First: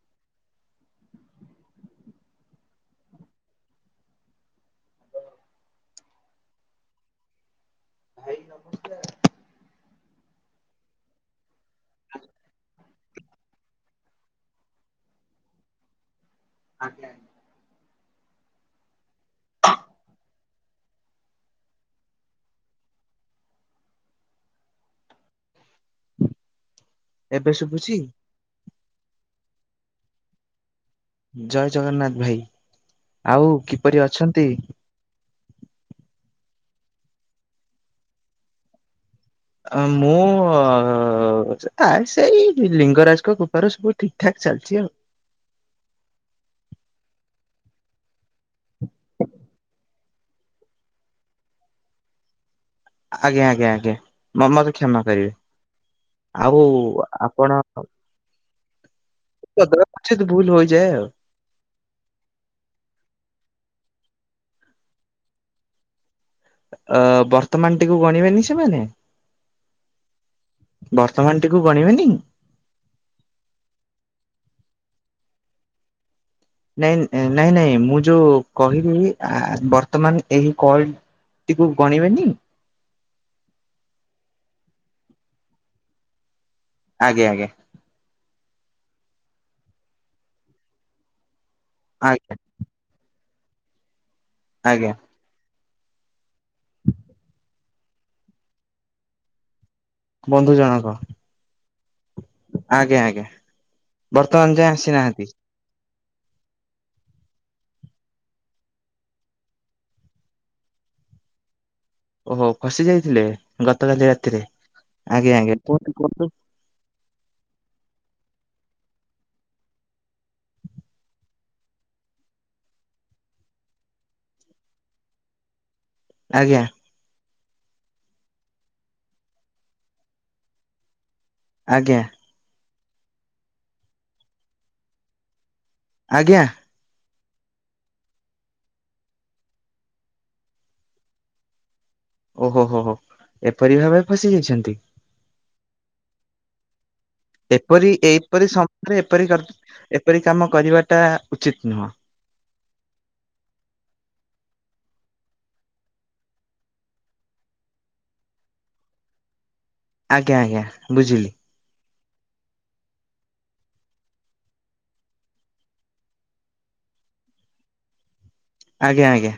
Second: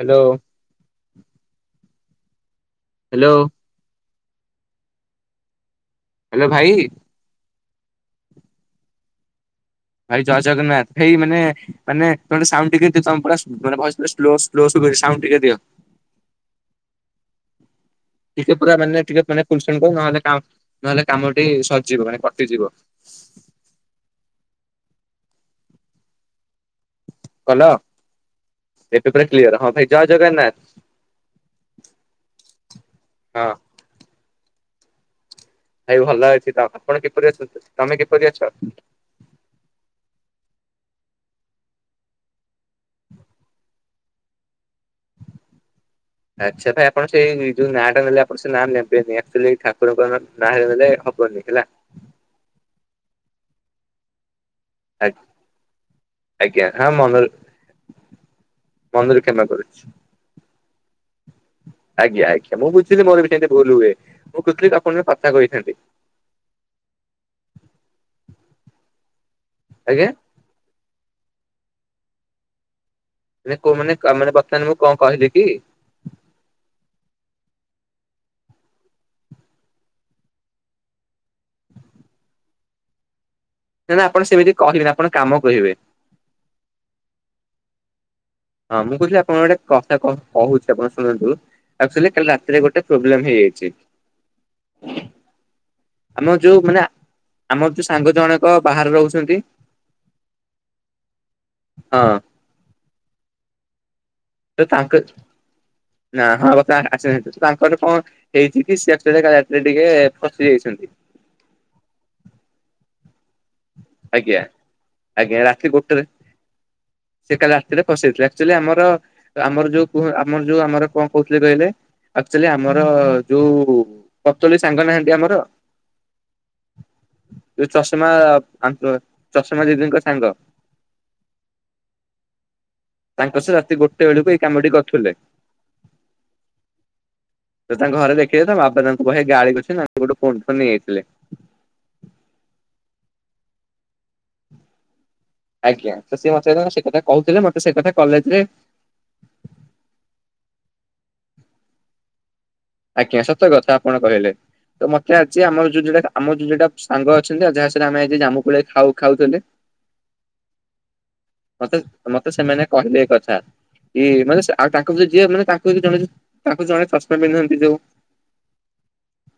Hello hello. Hello ଭାଇ। ଭାଇ ନମସ୍କାର। ଭାଇ ଜୟ ଜଗନ୍ନାଥ ଭାଇ ମାନେ ମାନେ ତମ ସାଉଣ୍ଡ ଟିକେ କିଛି ସମୟ ପୁରା ସୁବୁନି ଭଏସ ପୁରା ସ୍ଲୋ ସ୍ଲୋ ସୁ ସାଉଣ୍ଡ ଟିକେ ଦିଅ। ଆଜ୍ଞା। ଟିକେ ପୁରା ମାନେ ଟିକେ [unintelligible] ନହେଲେ ନହେଲେ କାମ ଟି ସଜଯିବ ମାନେ କଟିଯିବ। [inaudible] ଏବେ କଲ ଶୁଭୁଛି? ଏବେ ପୁରା କ୍ଲିୟର ହଁ ଭାଇ ଜୟ ଜଗନ୍ନାଥ। ଜୟ ଜଗନ୍ନାଥ ଭାଇ। ହଁ ଆଉ କିପରି ଅଛନ୍ତି? ଭାଇ ଭଲ ଅଛି ତ। ଆପଣ କିପରି ଅଛ, ତମେ କିପରି ଅଛ? ମୁଁ ସେଟା ସେଇ ଲିଙ୍ଗରାଜଙ୍କ କୃପାରୁ ସବୁ ଠିକ ଠାକ୍ ଚାଲଛି ଆଉ। ଆଚ୍ଛା ଭାଇ ଆପଣ ସେଇ ଯୋଉ ନାଁ ଟା ନେଲେ ଆପଣ ସେଁ ନେବେନି। ଆକଚୁଆଲି ଠାକୁରଙ୍କ ନାଁରେ ନେଲେ ହବନି ହେଲା। ଆଜ୍ଞା ଆଜ୍ଞା ଆଜ୍ଞା। ମ ମତେ କ୍ଷମା କରିବେ। ଆଉ ଆଜ୍ଞା ହଁ ମନରୁ ଆପଣ ମନରୁ କ୍ଷମା କରୁଛି। ଯେଉଁ। [inaudible] ଆଜ୍ଞା ଆଜ୍ଞା ମୁଁ ବୁଝିଲି ମୋର ବି ସେମତି ଭୁଲ ହୁଏ ମୁଁ କହୁଥିଲି ଆପଣ କଥା କହିଥାନ୍ତି। ଅ ବର୍ତ୍ତମାନ ଟିକୁ ଗଣିବେନି ସେମାନେ ଆଜ୍ଞା ବର୍ତ୍ତମାନେ ଟିକୁ ଗଣିବେନି? ମେ କୋଉ ମାନେ କାନରେ କଥା ବର୍ତ୍ତମାନ ମୁଁ କଣ କହିଲି କି? ନାଇଁ ନାଇଁ ନାଇଁ ମୁଁ ଯୋଉ କହିବି ଆ ବର୍ତ୍ତମାନ ଏହି କଲ ଟିକୁ ଗଣିବେନି? ତେଣୁ ଆପଣ ସେମିତି କହିବେନି। ଆପଣ କାମ କହିବେ। ଆଜ୍ଞା ଆଜ୍ଞା। ହଁ ମୁଁ କହୁଥିଲି ଆପଣ ଗୋଟେ କଥା କଣ କହୁଛି ଆପଣ ଶୁଣନ୍ତୁ। ଆକଚୁଆଲି କାଲି ଆଜ୍ଞା ରାତିରେ ଗୋଟେ ପ୍ରୋବ୍ଲେମ ହେଇଯାଇଛି। ଆଜ୍ଞା ଆମ ଯୋଉ ମାନେ ଆମର ଯୋଉ ସାଙ୍ଗ ଜଣକ ବାହାରେ ରହୁଛନ୍ତି ବନ୍ଧୁ ଜଣକ। ହଁ ଆଜ୍ଞା ଆଜ୍ଞା। ବର୍ତ୍ତମାନ ତ ଯାଏ ତାଙ୍କ ଆସିନାହାନ୍ତି। ନା ହଁ ବା ଆସିନାହାନ୍ତି ତ ତାଙ୍କର କଣ ହେଇଛି କି ସେ ଆକଚୁଆଲି କାଲି ରାତିରେ ଟିକେ ଫସି ଯାଇଛନ୍ତି। [inaudible] ଓହୋ। ଖସି ଯାଇଥିଲେ? ଗତକାଲି ଆଜ୍ଞା ରାତିରେ। ଆଜ୍ଞା ରାତିରେ ଗୋଟେରେ ସେ କାଲି ରାତିରେ ଫସେଇଥିଲେ। ଆକଚୁଆଲି ଆମର ଆମର ଯୋଉ ଆମର ଯୋଉ ଆମର କଣ କହୁଥିଲେ କହିଲେ ଆଚୁଆଲି ଆମର ଯୋଉ ପତଳୀ ସାଙ୍ଗ ନାହାନ୍ତି। ଆମର ଆଜ୍ଞା ଯଉ ଚଷମା, ଚଷମା ଦିଦିଙ୍କ ସାଙ୍ଗ। ଆଜ୍ଞା। ତାଙ୍କ ସେ ରାତି ଗୋଟେ ବେଳକୁ ଏଇ କାମଟି କରୁଥିଲେ। ଆଜ୍ଞା। ତ ତାଙ୍କ ଘରେ ଦେଖିଲେ ତ ବାପା ତାଙ୍କୁ ବହେ ଗାଳି କରିଛନ୍ତି। ତାଙ୍କଠୁ ଫୋନ୍ ଫୋନ୍ ନେଇଯାଇଥିଲେ। [inaudible] ଓହୋ ହୋ ହୋ ଏପରି ଭାବେ ଫସି ଯାଇଛନ୍ତି? ଆଜ୍ଞା [unintelligible] ସେ କଥା ଏପରି କଲେଜରେ ଏପରି ସମୟରେ ଏପରି, ଏପରି କାମ କରିବା ଟା ଉଚିତ ନୁହଁ। ଆଜ୍ଞା ସତ କଥା ଆପଣ କହିଲେ। ତ ମତେ ଅଛି ଆମର ଯୋଉତା ଆମ ଯୋଉଟା ସାଙ୍ଗ ଅଛନ୍ତି, ଯାହା ସାଙ୍ଗରେ ଆଜି ଆମେ ଜାମୁକୋଳି ଖାଉ ଖାଉଥିଲେ। ଆଜ୍ଞା ଆଜ୍ଞା ବୁଝିଲି। ମତେ ମତେ ସେମାନେ କହିଲେ ଏକଥା। ଏ ଇଏ ମାନେ ଆଉ ତାକୁ ଯି ମାନେ ତା ଜଣେ ତାକୁ ଜଣେ ଚସମା ପିନ୍ଧନ୍ତି ଯୋଉ ଆଜ୍ଞା ଆଜ୍ଞା।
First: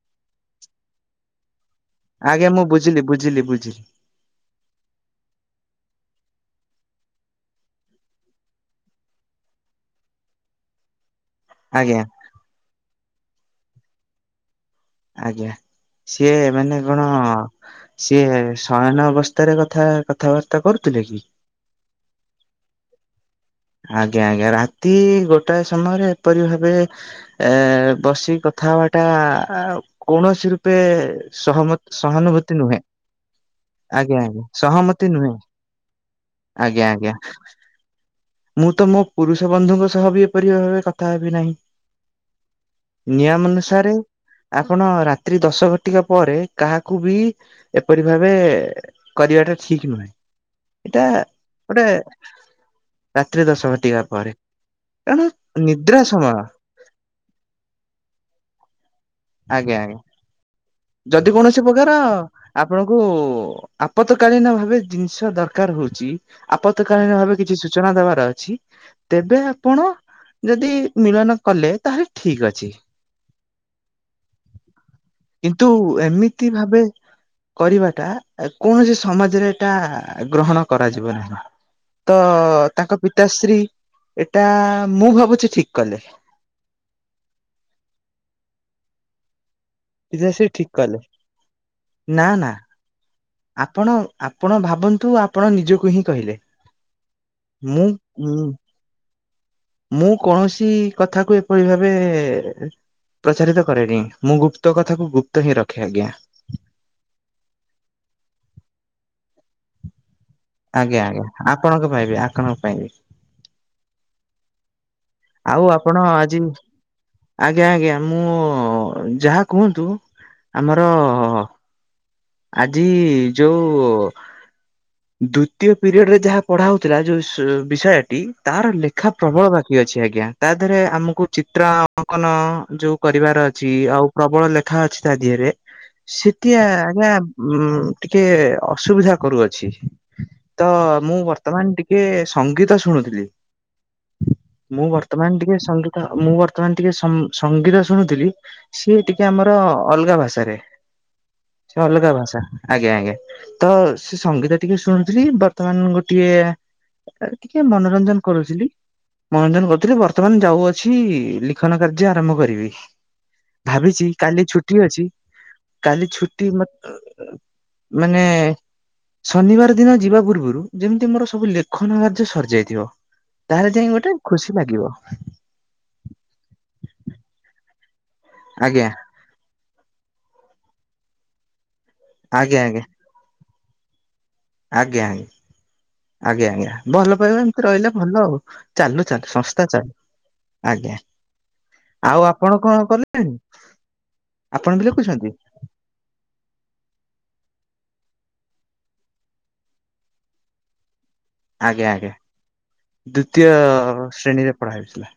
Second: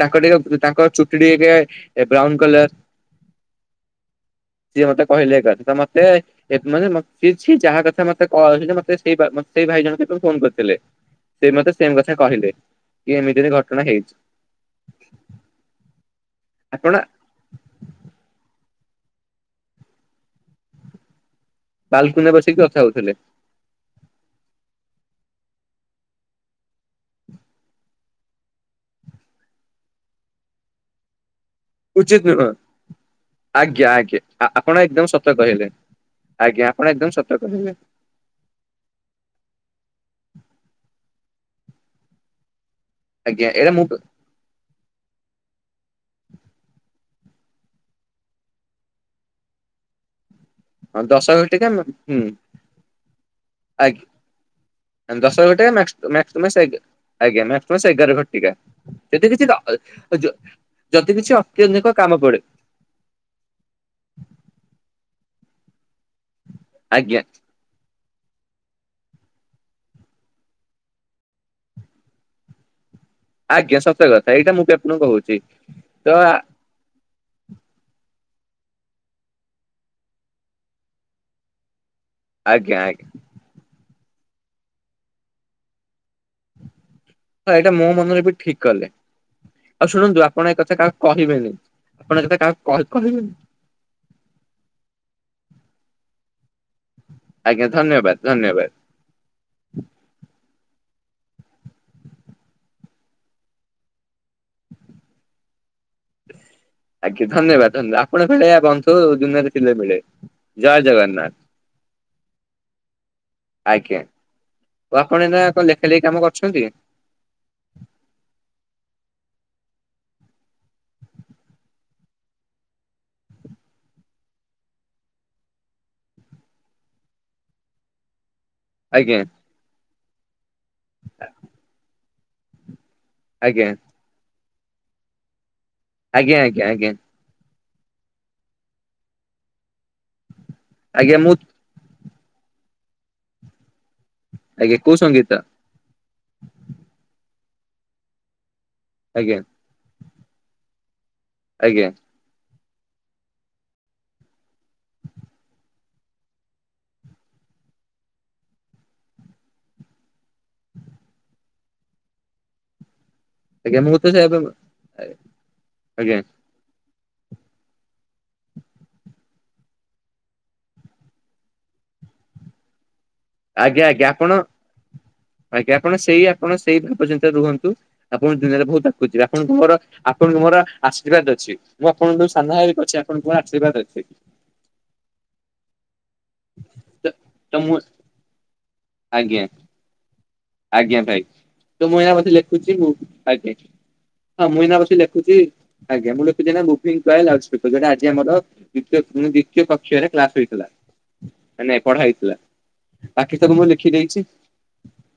ତାଙ୍କ ଟିକେ ତାଙ୍କ ଚୁଟି ଟିକେ ଏ ବ୍ରାଉନ ଆଜ୍ଞା ମୁଁ କଲର, ବୁଝିଲି ବୁଝିଲି ବୁଝିଲି। ସିଏ ମତେ କହିଲେ ଏ କଥା ତମର ମାନେ କିଛି ଯାହା କଥା ମତେ କାଉ ମତେ ସେ ସେଇ ଭାଇ ଜଣଙ୍କ ଫୋନ କରିଥିଲେ। ସେ ମତେ ସେମ ଆଜ୍ଞା କଥା କହିଲେ, କି ଏମିତିରେ ଘଟଣା ହେଇଛି। ଆଜ୍ଞା ସିଏ ମାନେ ଆପଣ କଣ ସିଏ ସ ପ୍ରଣୟନ ଅବସ୍ଥାରେ କଥା କଥାବାର୍ତ୍ତା କରୁଥିଲେ କି? ବାଲକୁନେ ବସେଇକି କଥା ହଉଥିଲେ। ଆଜ୍ଞା ଆଜ୍ଞା ରାତି ଗୋଟାଏ ସମୟରେ ଏପରି ଭାବେ ଏ ବସିକି କ କଥା ହବାଟା କୌଣସି ରୂପେ ସହମ ଉଚିତ ନୁହଁ ସହାନୁଭୂତି ନୁହେଁ। ଆଜ୍ଞା ଆଜ୍ଞା! ଆପଣ ଏକଦମ ସହମତି ସତ ନୁହେଁ, କହିଲେ। ଆପଣ ଆଜ୍ଞା ଏକଦମ ଆଜ୍ଞା। ସତ କହିଲେ ମୁଁ ତ ମୋ ପୁରୁଷ ବନ୍ଧୁଙ୍କ ସହ ବି ଏପରି ଭାବେ କଥା ହେବି ନାହିଁ। ଆଜ୍ଞା ନିୟମ ଏଇଟା ମୁଁ ଅନୁସାରେ ଆ ଆପଣ ରାତ୍ରି ଦଶ ଘଟିକା ପରେ କାହାକୁ ବି ଏପରି ଭାବେ କରିବାଟା ଠି ଠିକ ନୁହେଁ ଏଇଟା ଦଶ ଘଟିକା ଗୋଟେ ହୁଁ ରାତ୍ରି ଦଶ ଘଟିକା ଆଜ୍ଞା ପରେ। କାରଣ ଦଶ ଘଟିକା ନିଦ୍ରା ସମୟ [unintelligible] ଆଜ୍ଞା [unintelligible] ଏଗାର ଘଟିକା। ଆଜ୍ଞା ଆଜ୍ଞା [unintelligible] ଯଦି କୌଣସି ଅତ୍ୟଧିକ ପ୍ରକାର କାମ ପଡେ ଆପଣଙ୍କୁ ଆପତକାଳୀନ ଭାବେ ଜିନିଷ ଜିନଷ ଦରକାର ହଉଛି ଆପତକାଳୀନ ଆଜ୍ଞା ଭାବେ କିଛି ସୂଚନା ଦବା ଅଛି ତେବେ ଆପଣ ଯଦି ମିଳନ କଲେ, ତାହେଲେ ଠିକ ଅଛି। ଆଜ୍ଞା ସତ କଥା ଏଇଟା ମୁଁ ବି ଆପଣଙ୍କୁ କହୁଛି। କିନ୍ତୁ ତ ଏମିତି ଭାବେ କରିବାଟା କୌଣସି ସମାଜରେ ଏଇଟା ଗ୍ରହଣ କରାଯିବ ନାହିଁ। ତ ଆଜ୍ଞା ତାଙ୍କ ଆଜ୍ଞା ପିତାଶ୍ରୀ ଏଟା ମୁଁ ଭାବୁଛି ଠିକ କଲେ। ହ ଏଇଟା ମୋ ମନରେ ବି ଠିକ କଲେ, ଆଉ ଶୁଣନ୍ତୁ ପିତାଶ୍ରୀ ଆପଣ ଏ ଠିକ କଥା କଲେ କାହାକୁ କହିବେନି। ଆପଣ ନା ଏକଥା ନା କାହାକୁ କହି କହିବେନି ଆପଣ, ଆପଣ ଭାବନ୍ତୁ ଆପଣ ନିଜକୁ ହିଁ କହିଲେ। ଆଜ୍ଞା, ଧନ୍ୟବାଦ, ମୁଁ ଧନ୍ୟବାଦ। ମୁଁ କୌଣସି କଥାକୁ ଏପରି ଭାବେ ପ୍ରଚାରିତ କରେନି ମୁଁ ଗୁପ୍ତ କଥାକୁ ଗୁପ୍ତ ହିଁ ରଖେ। ଆଜ୍ଞା। ଆଜ୍ଞା ଧନ୍ୟବାଦ ଆପଣଙ୍କ ଭଳି ବନ୍ଧୁ ଦୁନିଆରେ ଥିଲେ ମିଳେ। ଜୟ ଆଜ୍ଞା ଆଜ୍ଞା ଜଗନ୍ନାଥ ଆପଣଙ୍କ ପାଇଁବି ଆପଣଙ୍କ ପାଇଁବି। ଆଜ୍ଞା। ଓ ଆପଣ ଏଇନା କଣ ଆଉ ଲେଖା ଲେଖି ଆପଣ କାମ ଆଜି କରୁଛନ୍ତି ଆଜ୍ଞା ଆଜ୍ଞା, ମୁଁ ଯାହା କୁହନ୍ତୁ, ଆମର ଆଜି ଯୋଉ ଦ୍ଵିତୀୟ ପିରିୟଡରେ ଯାହା ପଢା ହଉଥିଲା ଯୋଉ ବିଷୟଟି ତାର ଲେଖା ଆଜ୍ଞା ପ୍ରବଳ ବାକି ଅଛି। ଛି ଆଜ୍ଞା ତା ଦେହରେ ଆମକୁ ଚିତ୍ର ଅଙ୍କନ ଯୋଉ କରିବାର ଆଜ୍ଞା ଅଛି, ଆଉ ପ୍ରବଳ ଲେଖ କଥା ଅଛି ତା ଦେହରେ ସେଠି ଆଜ୍ଞା ଉଁ ଟିକେ ଅସୁବିଧା କରୁଅଛି। ତ ମୁଁ ବର୍ତ୍ତମାନ ଟିକେ ସଙ୍ଗୀତ ଶୁଣୁଥିଲି। ଆଜ୍ଞା ମୁଁ କୋଉ ବର୍ତ୍ତମାନ ସଙ୍ଗୀତ ଟିକେ ସଙ୍ଗୀତ ମୁଁ ବର୍ତ୍ତମାନ ଟିକେ ସଂ-ସଙ୍ଗୀତ ଶୁଣୁଥିଲି। ସିଏ ଟିକେ ଆଜ୍ଞା ଆମର ଅଲଗା ଭାଷାରେ ସେ ଆଜ୍ଞା ଅଲଗା ଭାଷା। ଆଜ୍ଞା ଆଜ୍ଞା ତ ସେ ସଙ୍ଗୀତ ଟିକେ ଶୁଣୁଥିଲି ବର୍ତ୍ତମାନ ଗୋଟିଏ ଟିକେ ମନରଞ୍ଜନ କରୁଥିଲି। ମନରଞ୍ଜନ କରୁଥିଲି ବର୍ତ୍ତମାନ ଯାଉଅଛି ଲିଖନ କାର୍ଯ୍ୟ ଆରମ୍ଭ କରିବି। ଆଜ୍ଞା ମୁଁ ତ ଭାବିଚି ସେ କାଲି ଛୁଟି ଅଛି କାଲି ଆଜ୍ଞା ଛୁଟି ମ [unintelligible] ମାନେ ଶନିବାର ଦିନ ଯିବା ପୂର୍ବରୁ ଯେମିତି ମୋର ସବୁ ଲେଖନ କାର୍ଯ୍ୟ ସରିଯାଇଥିବ। ତାହେଲେ ଆଜ୍ଞା ଯାଇ ଆଜ୍ଞା ଗୋଟେ ଆପଣ ଖୁସି ଲାଗିବ ଆଜ୍ଞା ଆପଣ ସେଇ ଆପଣ ସେଇ ଭାବ ସହିତ ରୁହନ୍ତୁ। ଆପଣ ଦୁନିଆଁରେ ବୋହୁତ ଆଜ୍ଞା ଆଗକୁ ଯିବେ। ଆପଣଙ୍କୁ ମୋର ଆପଣଙ୍କ ମୋର ଆଶୀର୍ବାଦ ଅଛି। ମୁଁ ଆପଣଙ୍କ ସାନ ଆଜ୍ଞା ଭାଇ ଆଜ୍ଞା ଅଛି। ଆପଣଙ୍କ ଆଶୀର୍ବାଦ ଅଛି। ଆଜ୍ଞା ଆଜ୍ଞା ଆଜ୍ଞା ଆଜ୍ଞା ଭଲ ପାଇବା ତ ଏମିତି ମୁଁ ରହିଲେ ଭଲ ଆଉ। ଚାଲୁ ଚାଲୁ ଆଜ୍ଞା ସଂସ୍ଥା ଚାଲୁ। ଆଜ୍ଞା ଭାଇ ତୁ ମୁଁ ଏଇନା ଆଉ ବସିକି ଆପଣ ଲେଖୁଛି କଣ ମୁଁ କଲେ ଆଜ୍ଞା। ହଁ ମୁଇଁ ଆପଣ ନା ବି ବସି ଲେଖୁଛନ୍ତି ଲେଖୁଚି ଆଜ୍ଞା ମୁଁ ଲେଖୁଚି ଏଇନା ମୁଭିଙ୍ଗ ପ୍ରାୟେ ଲଞ୍ଚ ସେ ପଇସା ଟା ଆଜି ଆମର ଦୀୟ ଦ୍ଵିତୀୟ ପକ୍ଷରେ କ୍ଲାସ ହୋଇଥିଲା। ମାନେ ଆଜ୍ଞା ପଢା ଆଜ୍ଞା। ହେଇଥିଲା। ବାକି ଦ୍ଵିତୀୟ ସବୁ ମୁଁ ଲେଖି ଦେଇଛି ଶ୍ରେଣୀରେ ପଢା ହେଉଥିଲା।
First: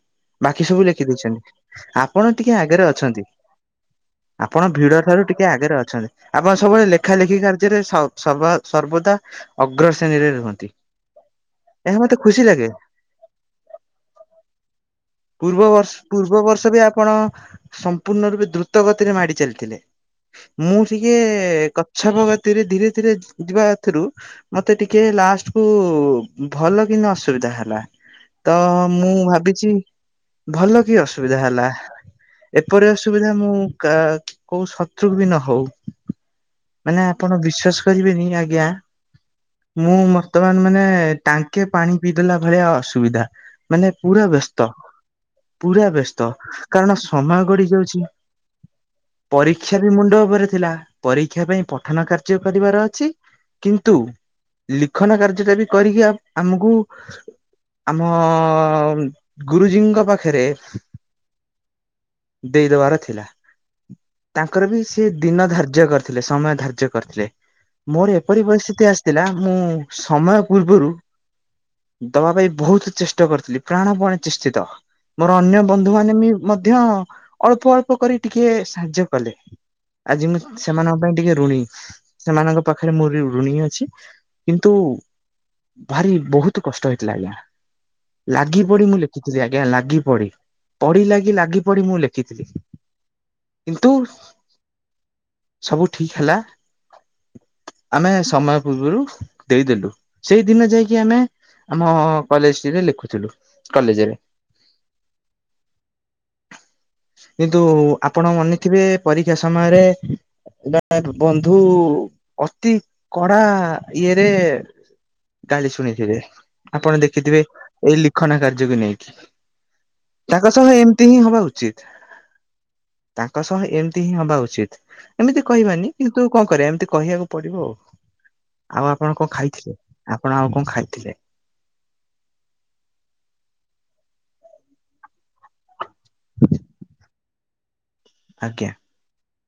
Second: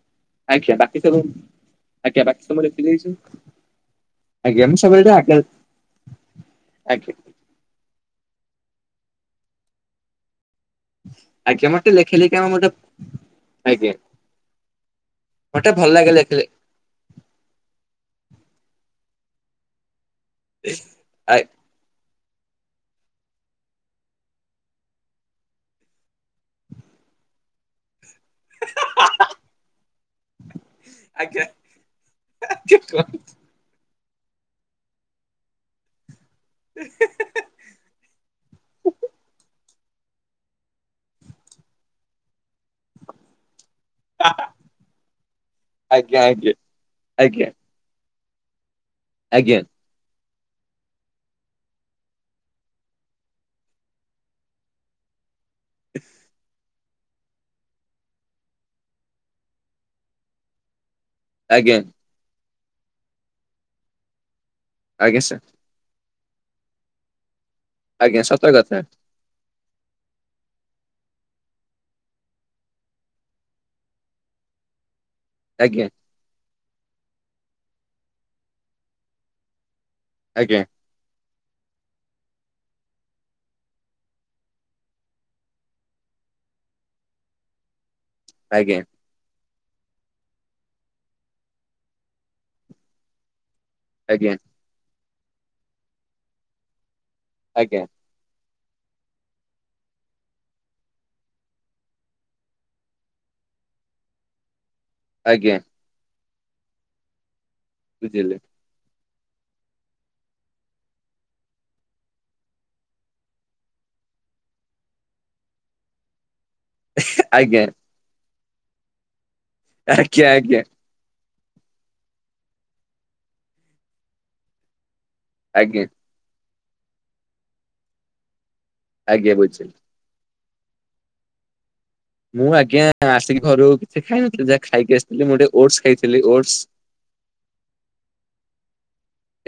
ବାକି ସବୁ ଲେଖି ଦେଇଛନ୍ତି ଆଜ୍ଞା ଆପଣ ବାକି ଟିକେ ସବୁ ଲେଖି ଆଗରେ ଦେଇଛି। ଅଛନ୍ତି। ଆଜ୍ଞା ଆପଣ ମୁଁ ଭିଡ ସବୁବେଳେ ଠାରୁ ଆଜ୍ଞା ଟିକେ ଆଗରେ ଅଛନ୍ତି ଆପଣ ସବୁବେଳେ ଆଜ୍ଞା ଲେଖା ଲେଖି କାର୍ଯ୍ୟରେ ସ ସବା ସର୍ବଦା ଅଗ୍ର ଶ୍ରେଣୀରେ ରୁହନ୍ତି। ଆଜ୍ଞା ମୋତେ ଏହା ମତେ ଲେଖି ଲେଖିକା ଖୁସି ପା ଲାଗେ ମତେ ଆଜ୍ଞା। ପୂର୍ବ ମତେ ଭଲ ବର୍ଷ ଲାଗେ ଲେଖି ପୂର୍ବ ଲେଖି ବର୍ଷ ବି ଆପଣ ସମ୍ପୂର୍ଣ୍ଣ ରୂପେ ଦ୍ରୁ ତ ଗତିରେ ମାଡି ଚାଲିଥିଲେ ମୁଁ ଟିକେ ଆ କଛପ ଗ ତିରେ ଧୀରେ ଧୀରେ ଯିବା ଏଥୁରୁ ମତେ ଟିକେ ଲାଷ୍ଟ କୁ ଭଲ କିନ୍ତୁ ଅସୁବି ଧା ହେଲା ତ ମୁଁ ଭାବିଚି ଭଲ କି ଅସୁବିଧା ଆଜ୍ଞା ହେଲା ଏପରି ଅସୁବିଧା ମୁଁ କା କୋଉ ଶତ୍ରୁକୁ ବି ନହୋଉ। ମାନେ ଆପଣ ବିଶ୍ଵାସ କରିବେନି ଆଜ୍ଞା। ମୁଁ ବର୍ତ୍ତମାନ ମାନେ ଟାଙ୍କେ ପାଣି ପିଇଦେଲା ଭଳିଆ ଅସୁବିଧା ମାନେ ପୁରା ବ୍ୟସ୍ତ। ପୁରା ଆଜ୍ଞା ବ୍ୟସ୍ତ ଆଜ୍ଞା କାରଣ ସମୟ ଆଜ୍ଞା ଗଢଡିି ଯାଉଛି। ଆଜ୍ଞା ପରୀକ୍ଷା ବି ମୁଣ୍ଡ ଉପରେ ଥିଲା ପରୀକ୍ଷା ପାଇଁ ପଠନ କାର୍ଯ୍ୟ କରିବାର ଅଛି କିନ୍ତୁ ଲିଖନ କାର୍ଯ୍ୟ ଯୋଉଟା ବି କରିକି ଆମକୁ ଆମ ଗୁରୁଜୀ ଙ୍କୁ ଙ୍କ ପାଖରେ ଆଜ୍ଞା। ଦେଇଦବାର ଥିଲା ତାଙ୍କର ବି ସେ ଆଜ୍ଞା ସାର୍ ଦିନ ଧାର୍ଯ୍ୟ କରି ଥିଲେ ସମୟ ଧାର୍ଯ୍ୟ କରିଥିଲେ ମୋର ଆଜ୍ଞା ସତ ଏପରି କଥା ପରିସ୍ଥିତି ଆସିଥିଲା ମୁଁ ସମୟ ପୂର୍ବରୁ ଦବା ପାଇଁ ବହୁତ ଚେଷ୍ଟା କରିଥିଲି ପ୍ରାଣପଣେ ଚିଷ୍ଟିତ ମୋର ଅନ୍ୟ ଆଜ୍ଞା ବନ୍ଧୁ ମାନ ବି ମଧ୍ୟ ଅଳ୍ପ ଅଳ୍ପ କରି ଟିକେ ସାହାଯ୍ୟ କଲେ ଆଜି ମୁଁ ଆଜ୍ଞା ସେମାନଙ୍କ ପାଇଁ ଟିକେ ଋଣୀ ସେମାନଙ୍କ ପାଖରେ ମୋର ବି ଋଣୀ ଅଛି କିନ୍ତୁ ଭାରି ବହୁତ କଷ୍ଟ ହେଇଥିଲା ଆଜ୍ଞା ଲାଗି ଆଜ୍ଞା ପଡି ମୁଁ ଲେଖିଥିଲି ଆ ଆଜ୍ଞା ଲାଗି ପଡି ପଡି ଲାଗି ଲାଗି ପଡି ମୁଁ ଲେଖିଥିଲି। କିନ୍ତୁ ଆଜ୍ଞା ସବୁ ଠିକ ହେଲା ଆଜ୍ଞା ଆମେ ସମୟ ପୂର୍ବରୁ ଦେଇଦେଲୁ ସେଇଦିନ ଯାଇକି ଆମେ ଆମ କଲେଜ ଟିରେ ଲେଖୁଥିଲୁ କଲେଜରେ ଆଜ୍ଞା। କିନ୍ତୁ ଆପଣ ବୁଝିଲେ ମନେଥିବେ, ପରୀକ୍ଷା ସମୟରେ ଏ ବନ୍ଧୁ ଅତି କଡା ଇଏରେ ଗାଲି ଶୁଣିଥିବେ ଆପଣ ଦେଖିଥିବେ, ଆଜ୍ଞା ଏଇ ଲିଖନ କାର୍ଯ୍ୟକୁ ନେଇକି ଆଜ୍ଞା ତାଙ୍କ ଆଜ୍ଞା ସହ ଏମିତି ହିଁ ହବା ଉଚିତ। ଉଚିତ୍ ତାଙ୍କ ସହ ଏମିତି ହିଁ ହବା ଉଚିତ, ଏମିତି ଆଜ୍ଞା କହିବାନି କିନ୍ତୁ କଣ କରିବା ଏମିତି କହିବାକୁ ପଡିବ, ଆଉ ଆଉ ଆପଣ କଣ ଆଜ୍ଞା ବୁଝିଲି ଖାଇଥିଲେ ଆପଣ କଣ ଆଉ କଣ ଖାଇଥିଲେ ମୁଁ ଆଜ୍ଞା ଆସିକି ଘରୁ କିଛି ଖାଇନଥିଲି, ଯାହା ଖାଇକି ଆସିଥିଲି ମୁଁ ଓଟସ୍ ଖାଇଥିଲି। Feel [unintelligible] oats. ଆଜ୍ଞା।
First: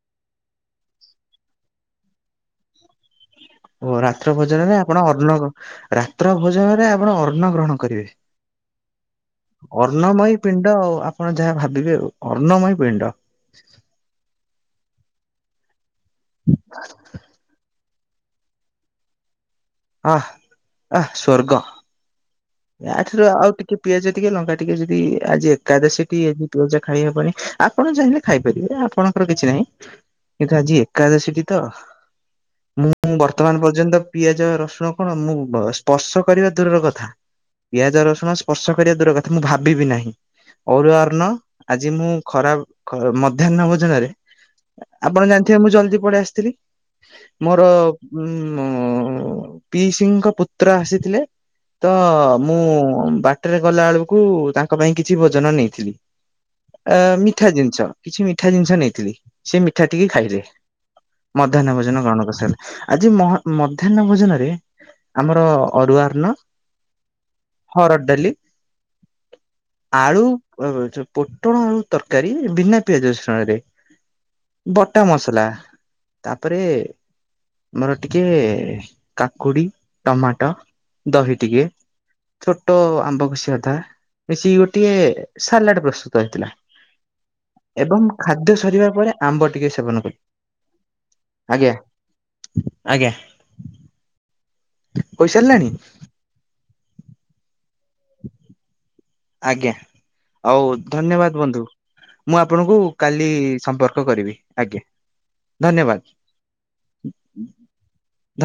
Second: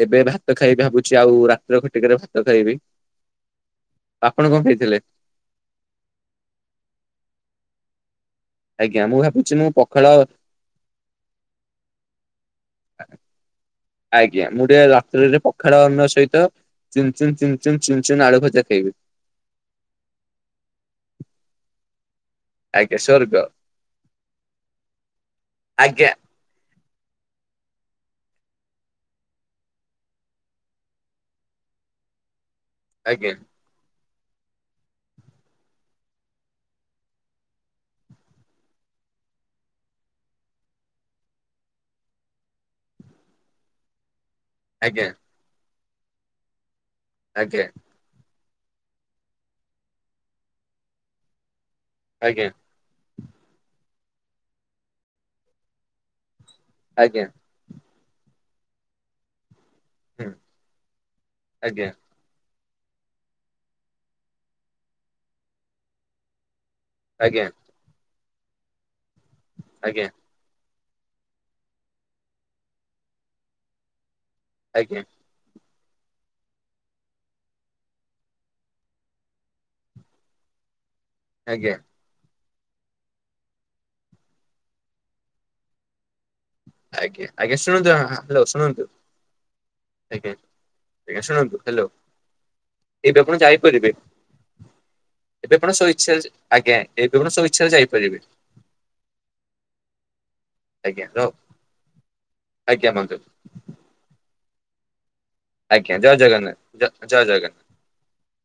ଏବେ ଭାତ ଖାଇବି ଭାବୁଛି ଆଉ ରାତି ଖଟିକାରେ ଭାତ ଖାଇବି। ଓ ରାତ୍ର ଆପଣ କଣ ଭୋଜନରେ, ଖାଇଥିଲେ? ଆପଣ ଅନ୍ନ ରାତ୍ର ଭୋଜନରେ ଆପଣ ଅନ୍ନ ଗ୍ରହଣ କରିବେ। ଆଜ୍ଞା ମୁଁ ଭାବୁଛି ମୁଁ ପଖାଳ ଅର୍ଣ୍ଣମୟୀ ପିଣ୍ଡ ଆଉ ଆପଣ ଯାହା ଭାବିବେ, ଅର୍ଣ୍ଣମୟୀ ପିଣ୍ଡ। ଆଜ୍ଞ ମୁ ତିକେ ରୀରେ ପଖାଳ ଅନ୍ନ ସହିତ ଚୁନ ଚଚୁ ଚୁଚୁନ ଆଳୁ ଭଜା ଖାଇବି। ଆଃ ଆଃ ସ୍ବର୍ଗ। ଆଜ୍ଞା ଏଠାରୁ ସ୍ୱର୍ଗ। ଆଉ ଟିକେ ପିଆଜ ଟିକେ ଲଙ୍କା ଟିକେ ଯଦି ଆଜି ଏକାଦଶୀ ଆଜ୍ଞା ଟି ପିଆଜ। ଖାଇହବନି ଆପଣ ଚାହିଁଲେ ଖାଇପାରିବେ, ଆପଣଙ୍କର କିଛି ନାହିଁ। ଏଇଟା ଆଜି ଏକାଦଶୀ ଠି ତ ମୁଁ ଆଜ୍ଞା ବର୍ତ୍ତମାନ ପର୍ଯ୍ୟନ୍ତ ପିଆଜ ରସୁଣ କଣ ମୁଁ ସ୍ପର୍ଶ କରିବା ଦୂରର କଥା। ପିଆଜ ର ଶୁଣ ସ୍ପର୍ଶ କରିବା ଦୂର କଥା, ମୁଁ ଭାବିବି ନାହିଁ ଅରୁ ଅର୍ଣ ଆଜି ମୁଁ ଖରାପ ମଧ୍ୟାହ୍ନ ଭୋଜନରେ ଆଜ୍ଞା ଆପଣ ଜାଣିଥିବେ ମୁଁ ଜଲଦି ପଳେଇ ଆସିଥିଲି, ଆଜ୍ଞା ମୋର ଉଁ ମୁଁ ପି ସିଂଙ୍କ ପୁତ୍ର ଆସିଥିଲେ ତ ଆଜ୍ଞା ମୁଁ ବା ବାଟରେ ଗଲା ବେଳକୁ ତାଙ୍କ ପାଇଁ କିଛି ଭୋଜନ ନେଇଥିଲି, ଅ ଆଜ୍ଞା ମିଠା ଜିନିଷ। କିଛି ମିଠା ଜିନିଷ ନେଇଥିଲି, ସେ ମିଠା ଟିକେ ହୁଁ ଖାଇଲେ। ମଧ୍ୟାହ୍ନ ଆଜ୍ଞା ଭୋଜନ ଗ୍ରହଣ କରିସାରିଲା ଆଜି ମଧ୍ୟାହନ ଭୋଜନରେ ଆମର ଅରୁଆର୍ଣ ଆଜ୍ଞା ହରଡ଼ ଡାଲି ଆଜ୍ଞା ଆଳୁ। ପୋଟଳ ଆଳୁ ତରକାରୀ ବିନା ପିଆଜ ରସୁଣ ରେ ଆଜ୍ଞା ବଟା ମସଲା ତାପରେ ମୋର ଟିକେ କାକୁଡି ଟମାଟୋ ଦହି ଟିକେ ଆଜ୍ଞା ଛୋଟ ଆମ୍ବ କସିିଆ ଅଦା [unintelligible] ହେଛି ଗୋଟିଏ ସାଲାଡ ପ୍ରସ୍ତୁତ ହେଇଥିଲା ଆଜ୍ଞା ଆଜ୍ଞା ଶୁଣନ୍ତୁ ଏବଂ ହ୍ୟାଲୋ ଖାଦ୍ୟ ଶୁଣନ୍ତୁ ସରିବା ପରେ ଆମ୍ବ ଟିକେ ସେବନ କଲେ। ଆଜ୍ଞା ଆଜ୍ଞା ଶୁଣନ୍ତୁ, ହ୍ୟାଲୋ ଆଜ୍ଞା ଏବେ ଆପଣ ଯାଇପାରିବେ। ଏବେ କହିସାରିଲାଣି ଆପଣ ସବିଚ୍ଛାରେ ଆଜ୍ଞା ଏବେ ଆପଣ ସବିଚ୍ଛାରେ ଯାଇପାରିବେ ଆଜ୍ଞା। ହଉ ଆଜ୍ଞା ର ଧନ୍ୟବାଦ ବନ୍ଧୁ, ମୁଁ ଆପଣଙ୍କୁ ଆଜ୍ଞା ବନ୍ଧୁ କାଲି ସମ୍ପର୍କ କରିବି ଆଞା। ଆଜ୍ଞା। ଜୟ ଜଗନ୍ନାଥ ଜୟ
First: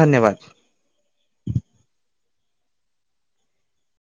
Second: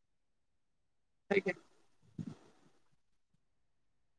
ଧନ୍ୟବାଦ। [unintelligible]